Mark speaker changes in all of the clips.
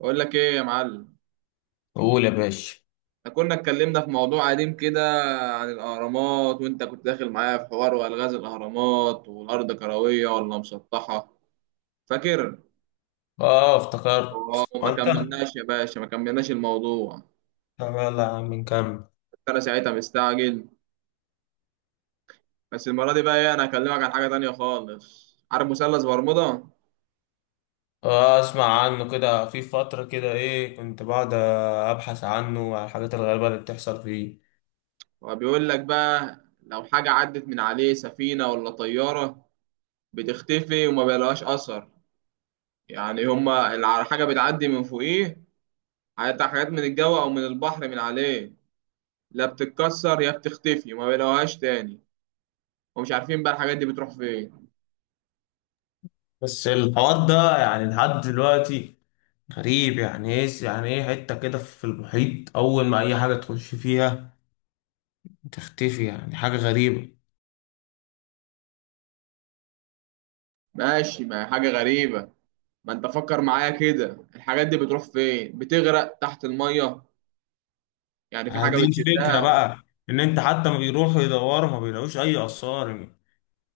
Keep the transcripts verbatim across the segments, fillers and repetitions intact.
Speaker 1: بقول لك ايه يا معلم.
Speaker 2: قول يا باشا.
Speaker 1: احنا كنا اتكلمنا في موضوع قديم كده عن الاهرامات، وانت كنت داخل معايا في حوار والغاز الاهرامات والارض كرويه ولا مسطحه. فاكر؟
Speaker 2: اه، افتكرت
Speaker 1: وما
Speaker 2: وانت؟
Speaker 1: كملناش يا باشا، ما كملناش الموضوع.
Speaker 2: طب يلا يا عم نكمل.
Speaker 1: كنت انا ساعتها مستعجل. بس المره دي بقى ايه، انا هكلمك عن حاجه تانية خالص. عارف مثلث برمودا؟
Speaker 2: اه، اسمع عنه كده، في فترة كده ايه كنت بقعد ابحث عنه وعن الحاجات الغريبة اللي بتحصل فيه.
Speaker 1: هو بيقول لك بقى، لو حاجه عدت من عليه سفينه ولا طياره بتختفي وما بيلاقاش اثر. يعني هما الع- الحاجه بتعدي من فوقيه، هيطلع حاجات من الجو او من البحر من عليه، لا بتتكسر يا بتختفي ما بيلاقوهاش تاني، ومش عارفين بقى الحاجات دي بتروح فين.
Speaker 2: بس الحوار ده يعني لحد دلوقتي غريب. يعني ايه يعني ايه حتة كده في المحيط، اول ما اي حاجة تخش فيها تختفي، يعني حاجة غريبة.
Speaker 1: ماشي، ما هي حاجة غريبة. ما انت فكر معايا كده، الحاجات دي بتروح فين؟ بتغرق تحت المية؟ يعني في
Speaker 2: يعني
Speaker 1: حاجة
Speaker 2: دي الفكرة
Speaker 1: بتشدها.
Speaker 2: بقى، ان انت حتى ما بيروحوا يدوروا ما بيلاقوش اي اثار.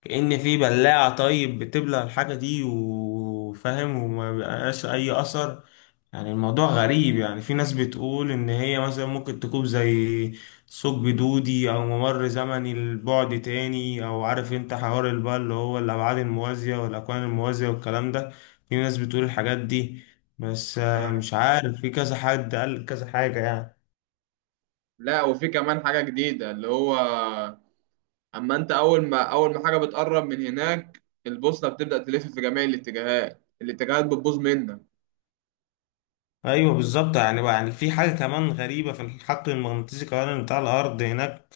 Speaker 2: كأن في بلاعة، طيب، بتبلع الحاجة دي وفاهم، وما بيبقاش أي أثر. يعني الموضوع غريب. يعني في ناس بتقول إن هي مثلا ممكن تكون زي ثقب دودي أو ممر زمني لبعد تاني، أو عارف أنت حوار اللي بقى اللي هو الأبعاد الموازية والأكوان الموازية والكلام ده. في ناس بتقول الحاجات دي. بس آه،
Speaker 1: آه.
Speaker 2: مش عارف، في كذا حد قال كذا حاجة يعني.
Speaker 1: لا، وفي كمان حاجة جديدة اللي هو، اما انت اول ما اول ما حاجة بتقرب من هناك البوصلة بتبدأ تلف في جميع الاتجاهات، الاتجاهات بتبوظ منك.
Speaker 2: ايوه، بالظبط. يعني بقى، يعني في حاجه كمان غريبه في الحقل المغناطيسي كمان بتاع الارض هناك.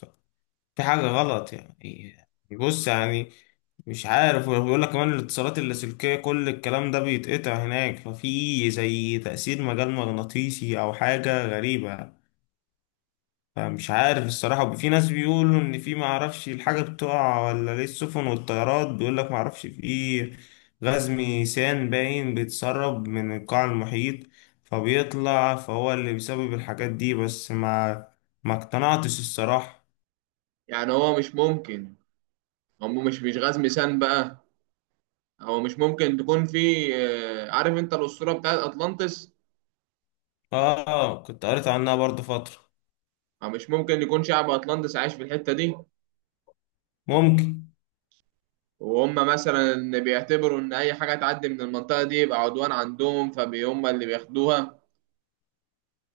Speaker 2: في حاجة غلط يعني. بص يعني، مش عارف، وبيقول لك كمان الاتصالات اللاسلكية كل الكلام ده بيتقطع هناك، ففي زي تأثير مجال مغناطيسي أو حاجة غريبة. فمش عارف الصراحة، في ناس بيقولوا إن في معرفش الحاجة بتقع ولا ليه السفن والطيارات، بيقول لك معرفش في غاز ميثان باين بيتسرب من القاع المحيط، فبيطلع، فهو اللي بيسبب الحاجات دي، بس ما ما اقتنعتش الصراحة.
Speaker 1: يعني هو مش ممكن، هو مش مش غاز ميثان بقى. هو مش ممكن تكون في آه، عارف انت الاسطوره بتاعت اطلانتس؟
Speaker 2: اه، كنت قريت عنها برضه فترة.
Speaker 1: أو مش ممكن يكون شعب اطلانتس عايش في الحته دي،
Speaker 2: ممكن.
Speaker 1: وهم مثلا بيعتبروا ان اي حاجه تعدي من المنطقه دي يبقى عدوان عندهم فهم اللي بياخدوها؟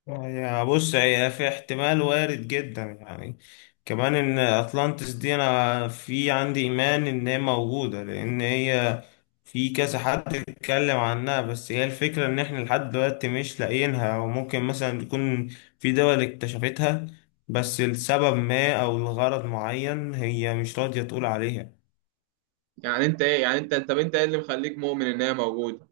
Speaker 2: هي بص، هي في احتمال وارد جدا يعني، كمان ان اطلانتس دي انا في عندي ايمان ان هي موجودة، لان هي في كذا حد اتكلم عنها. بس هي الفكرة ان احنا لحد دلوقتي مش لاقيينها، او ممكن مثلا يكون في دول اكتشفتها، بس لسبب ما او لغرض معين هي مش راضية تقول عليها.
Speaker 1: يعني انت ايه يعني انت طب انت ايه اللي مخليك مؤمن ان هي موجوده؟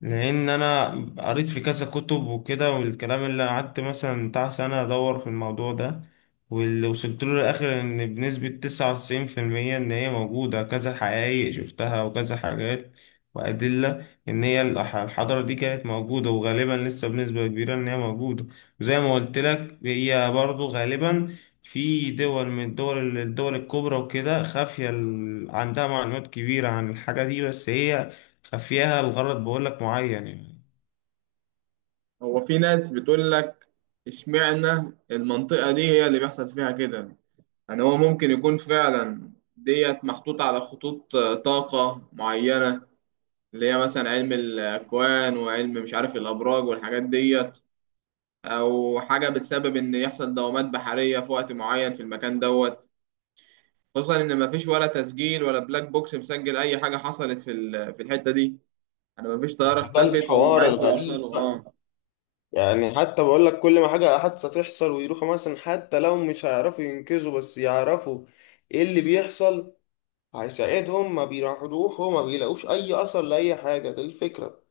Speaker 2: لان انا قريت في كذا كتب وكده، والكلام اللي قعدت مثلا بتاع سنة ادور في الموضوع ده، واللي وصلت له الاخر ان بنسبة تسعة وتسعين في المية ان هي موجودة، كذا حقائق شفتها وكذا حاجات وأدلة إن هي الح- الحضارة دي كانت موجودة، وغالبا لسه بنسبة كبيرة إن هي موجودة. وزي ما قلت لك، هي برضو غالبا في دول من الدول الدول الكبرى وكده، خافية، ال- عندها معلومات كبيرة عن الحاجة دي، بس هي خفيها الغرض بقول لك معين يعني.
Speaker 1: هو في ناس بتقول لك، اشمعنى المنطقه دي هي اللي بيحصل فيها كده؟ يعني هو ممكن يكون فعلا ديت محطوطه على خطوط آه، طاقه معينه، اللي هي مثلا علم الأكوان وعلم مش عارف الأبراج والحاجات ديت، أو حاجة بتسبب إن يحصل دوامات بحرية في وقت معين في المكان دوت. خصوصا إن مفيش ولا تسجيل ولا بلاك بوكس مسجل أي حاجة حصلت في ال- في الحتة دي. أنا مفيش طيارة اختفت وهم
Speaker 2: الحوار
Speaker 1: عرفوا
Speaker 2: الغريب
Speaker 1: يوصلوا
Speaker 2: بقى.
Speaker 1: أه
Speaker 2: يعني حتى بقول لك، كل ما حاجة حادثة تحصل ويروحوا مثلا، حتى لو مش هيعرفوا ينقذوا بس يعرفوا ايه اللي بيحصل هيساعدهم، ما بيروحوا ما بيلاقوش اي اثر لأي حاجة. ده الفكرة.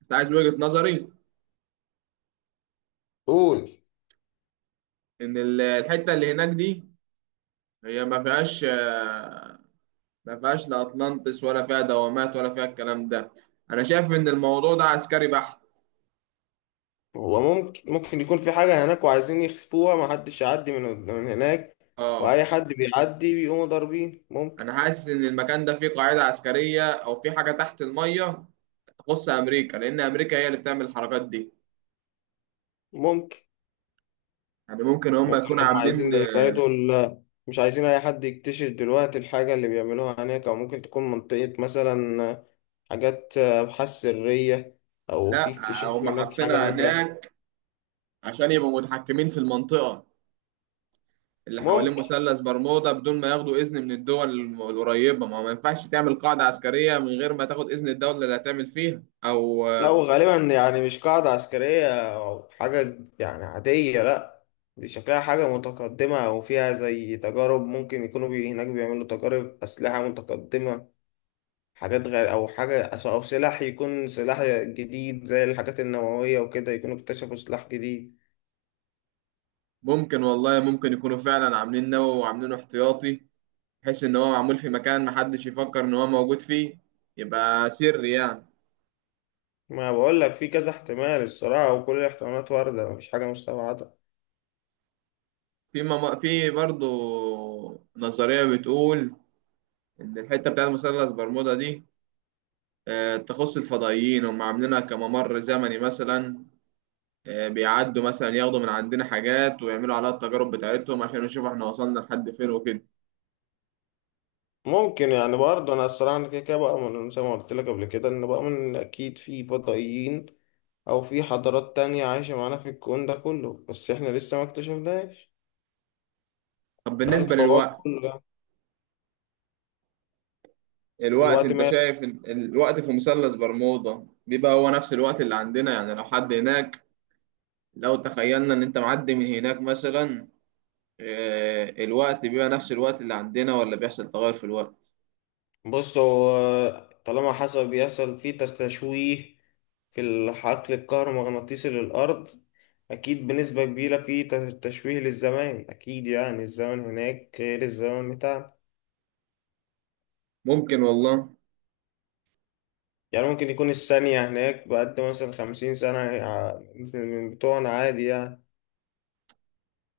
Speaker 1: بس عايز وجهة نظري،
Speaker 2: قول.
Speaker 1: إن ال- الحتة اللي هناك دي هي ما فيهاش آه، ما فيهاش لا أطلانتس ولا فيها دوامات ولا فيها الكلام ده. أنا شايف إن الموضوع ده عسكري بحت.
Speaker 2: هو ممكن ممكن يكون في حاجة هناك وعايزين يخفوها ما حدش يعدي من من هناك، واي
Speaker 1: أه.
Speaker 2: حد بيعدي بيقوموا ضاربين، ممكن.
Speaker 1: انا حاسس ان المكان ده فيه قاعده عسكريه او فيه حاجه تحت الميه تخص امريكا، لان امريكا هي اللي بتعمل الحركات دي.
Speaker 2: ممكن.
Speaker 1: يعني ممكن هم
Speaker 2: ممكن
Speaker 1: يكونوا
Speaker 2: هم
Speaker 1: عاملين.
Speaker 2: عايزين يبعدوا ال... مش عايزين أي حد يكتشف دلوقتي الحاجة اللي بيعملوها هناك، أو ممكن تكون منطقة مثلا حاجات أبحاث سرية، أو في
Speaker 1: لا،
Speaker 2: اكتشاف
Speaker 1: هم
Speaker 2: هناك حاجة
Speaker 1: حاطينها
Speaker 2: نادرة.
Speaker 1: هناك عشان يبقوا متحكمين في المنطقه اللي حوالين
Speaker 2: ممكن.
Speaker 1: مثلث برمودا بدون ما ياخدوا اذن من الدول الم- القريبه. ما ما ينفعش تعمل قاعده عسكريه من غير ما تاخد اذن الدوله اللي هتعمل فيها او
Speaker 2: لو غالبا يعني مش قاعدة عسكرية أو حاجة يعني عادية، لأ. دي شكلها حاجة متقدمة، أو فيها زي تجارب، ممكن يكونوا بي... هناك بيعملوا تجارب أسلحة متقدمة، حاجات غير، او حاجه، او سلاح يكون سلاح جديد زي الحاجات النوويه وكده، يكونوا اكتشفوا سلاح جديد.
Speaker 1: ممكن والله، ممكن يكونوا فعلا عاملين نووي وعاملينه احتياطي، بحيث ان هو معمول في مكان محدش يفكر ان هو موجود فيه. يبقى سري يعني.
Speaker 2: ما بقول لك في كذا احتمال الصراحه، وكل الاحتمالات وارده، مفيش حاجه مستبعده.
Speaker 1: في مم... في برضه نظرية بتقول إن الحتة بتاعت مثلث برمودا دي آه، تخص الفضائيين، هم عاملينها كممر زمني مثلا، آه، بيعدوا مثلا ياخدوا من عندنا حاجات ويعملوا عليها التجارب بتاعتهم عشان يشوفوا احنا وصلنا لحد فين وكده.
Speaker 2: ممكن يعني برضه، انا الصراحه انا كده كده بؤمن، زي ما قلت لك قبل كده، ان بؤمن ان اكيد في فضائيين، او في حضارات تانية عايشه معانا في الكون ده كله، بس احنا لسه ما اكتشفناش.
Speaker 1: طب
Speaker 2: ده
Speaker 1: بالنسبة
Speaker 2: الحوار
Speaker 1: للوقت،
Speaker 2: كله يعني.
Speaker 1: الوقت
Speaker 2: دلوقتي،
Speaker 1: انت شايف ال- الوقت في مثلث برمودا بيبقى هو نفس الوقت اللي عندنا؟ يعني لو حد هناك، لو تخيلنا ان انت معدي من هناك مثلا آه، الوقت بيبقى نفس الوقت اللي عندنا ولا بيحصل تغير في الوقت؟
Speaker 2: بص، هو طالما حصل بيحصل فيه تشويه في الحقل الكهرومغناطيسي للأرض، أكيد بنسبة كبيرة فيه تش- تشويه للزمان، أكيد يعني الزمن هناك غير الزمن بتاعنا.
Speaker 1: ممكن والله.
Speaker 2: يعني ممكن يكون الثانية هناك بقد مثلا خمسين سنة ع- مثل من بتوعنا، عادي يعني.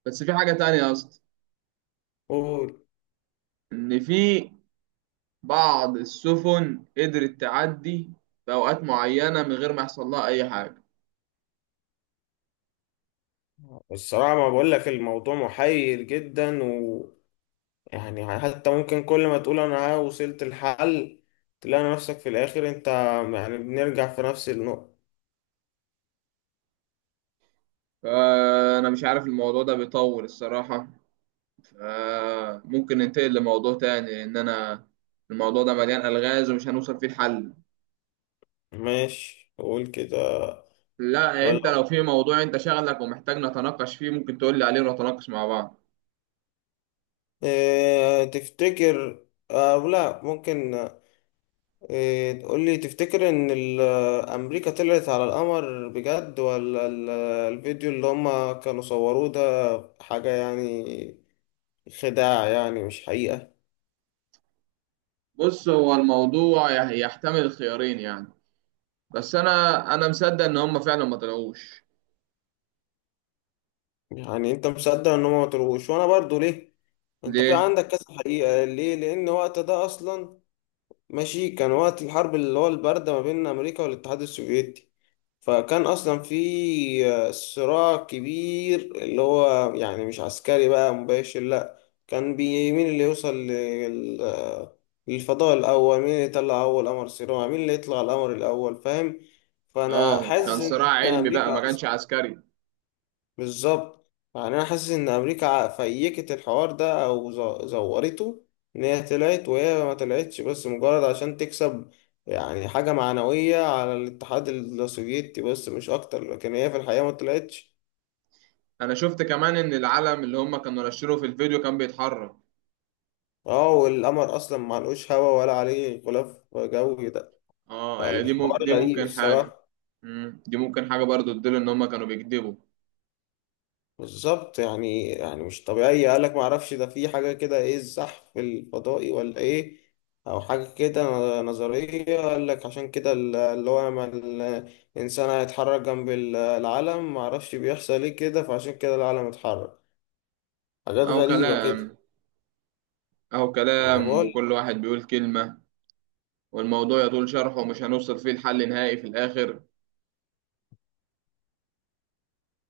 Speaker 1: بس في حاجة تانية يا اسطى،
Speaker 2: قول.
Speaker 1: إن في بعض السفن قدرت تعدي في أوقات معينة من غير ما يحصل لها أي حاجة.
Speaker 2: الصراحة ما بقول لك الموضوع محير جدا، يعني حتى ممكن كل ما تقول انا ها وصلت الحل، تلاقي نفسك في الاخر انت يعني بنرجع في نفس النقطة.
Speaker 1: فأنا مش عارف، الموضوع ده بيطول الصراحة، فممكن ننتقل لموضوع تاني، لأن أنا الموضوع ده مليان ألغاز ومش هنوصل فيه الحل.
Speaker 2: ماشي، قول كده.
Speaker 1: لا،
Speaker 2: ولا
Speaker 1: أنت لو في موضوع أنت شغلك ومحتاج نتناقش فيه ممكن تقول لي عليه ونتناقش مع بعض.
Speaker 2: إيه تفتكر؟ آه، لا، ممكن. إيه تقول لي، تفتكر ان ال- امريكا طلعت على القمر بجد، ولا ال- الفيديو اللي هما كانوا صوروه ده حاجة يعني خداع يعني مش حقيقة؟
Speaker 1: بص، هو الموضوع يح- يحتمل الخيارين يعني. بس أنا أنا مصدق إن هما فعلا ما طلعوش.
Speaker 2: يعني انت مصدق ان هما ما طلعوش وانا برضو، ليه؟ انت في
Speaker 1: ليه؟
Speaker 2: عندك كذا حقيقة، ليه؟ لأن وقت ده أصلا، ماشي، كان وقت الحرب اللي هو الباردة ما بين أمريكا والاتحاد السوفيتي، فكان أصلا في آه، صراع كبير، اللي هو يعني مش عسكري بقى مباشر، لأ. كان بي- مين اللي يوصل لل- آه، للفضاء الأول، مين اللي يطلع أول قمر صناعي، مين اللي يطلع القمر الأول، فاهم؟ فأنا
Speaker 1: اه، كان
Speaker 2: حاسس إن
Speaker 1: صراع
Speaker 2: هي
Speaker 1: علمي بقى، ما
Speaker 2: أمريكا،
Speaker 1: كانش عسكري.
Speaker 2: بالظبط يعني انا حاسس ان امريكا ع- فيكت الحوار ده او ز- زورته. ان هي طلعت وهي ما طلعتش، بس مجرد عشان تكسب يعني حاجة معنوية على الاتحاد السوفيتي، بس مش اكتر، لكن هي في الحقيقة ما طلعتش.
Speaker 1: انا شفت كمان ان العلم اللي هم كانوا نشروه في الفيديو كان بيتحرك.
Speaker 2: اه، والقمر اصلا ما لهوش هوا ولا عليه غلاف جوي ده،
Speaker 1: اه يعني دي مم...
Speaker 2: فالحوار
Speaker 1: دي
Speaker 2: غريب
Speaker 1: ممكن حاجة.
Speaker 2: الصراحة.
Speaker 1: مم. دي ممكن حاجة برضو تدل ان هم كانوا بيكذبوا.
Speaker 2: بالظبط، يعني يعني مش طبيعية، قالك ما اعرفش ده في حاجة كده، ايه الزحف الفضائي ولا ايه، او حاجة كده. نظرية قالك، عشان كده ال- اللي هو لما الانسان هيتحرك جنب ال- العلم، ما اعرفش بيحصل ايه كده، فعشان كده العلم اتحرك. حاجات
Speaker 1: او
Speaker 2: غريبة كده.
Speaker 1: كلام، او
Speaker 2: انا
Speaker 1: كلام،
Speaker 2: بقول،
Speaker 1: وكل واحد بيقول كلمة، والموضوع يطول شرحه ومش هنوصل فيه لحل نهائي في الاخر.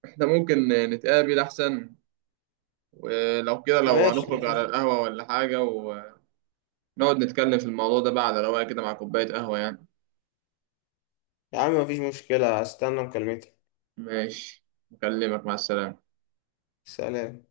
Speaker 1: احنا ممكن نتقابل احسن، ولو كده لو
Speaker 2: ماشي،
Speaker 1: هنخرج
Speaker 2: مفيش.
Speaker 1: على القهوة ولا حاجة ونقعد نتكلم في الموضوع ده بقى على رواية كده مع كوباية قهوة يعني.
Speaker 2: يا عم مفيش مشكلة، هستنى مكالمتك.
Speaker 1: ماشي. أكلمك، مع السلامة.
Speaker 2: سلام.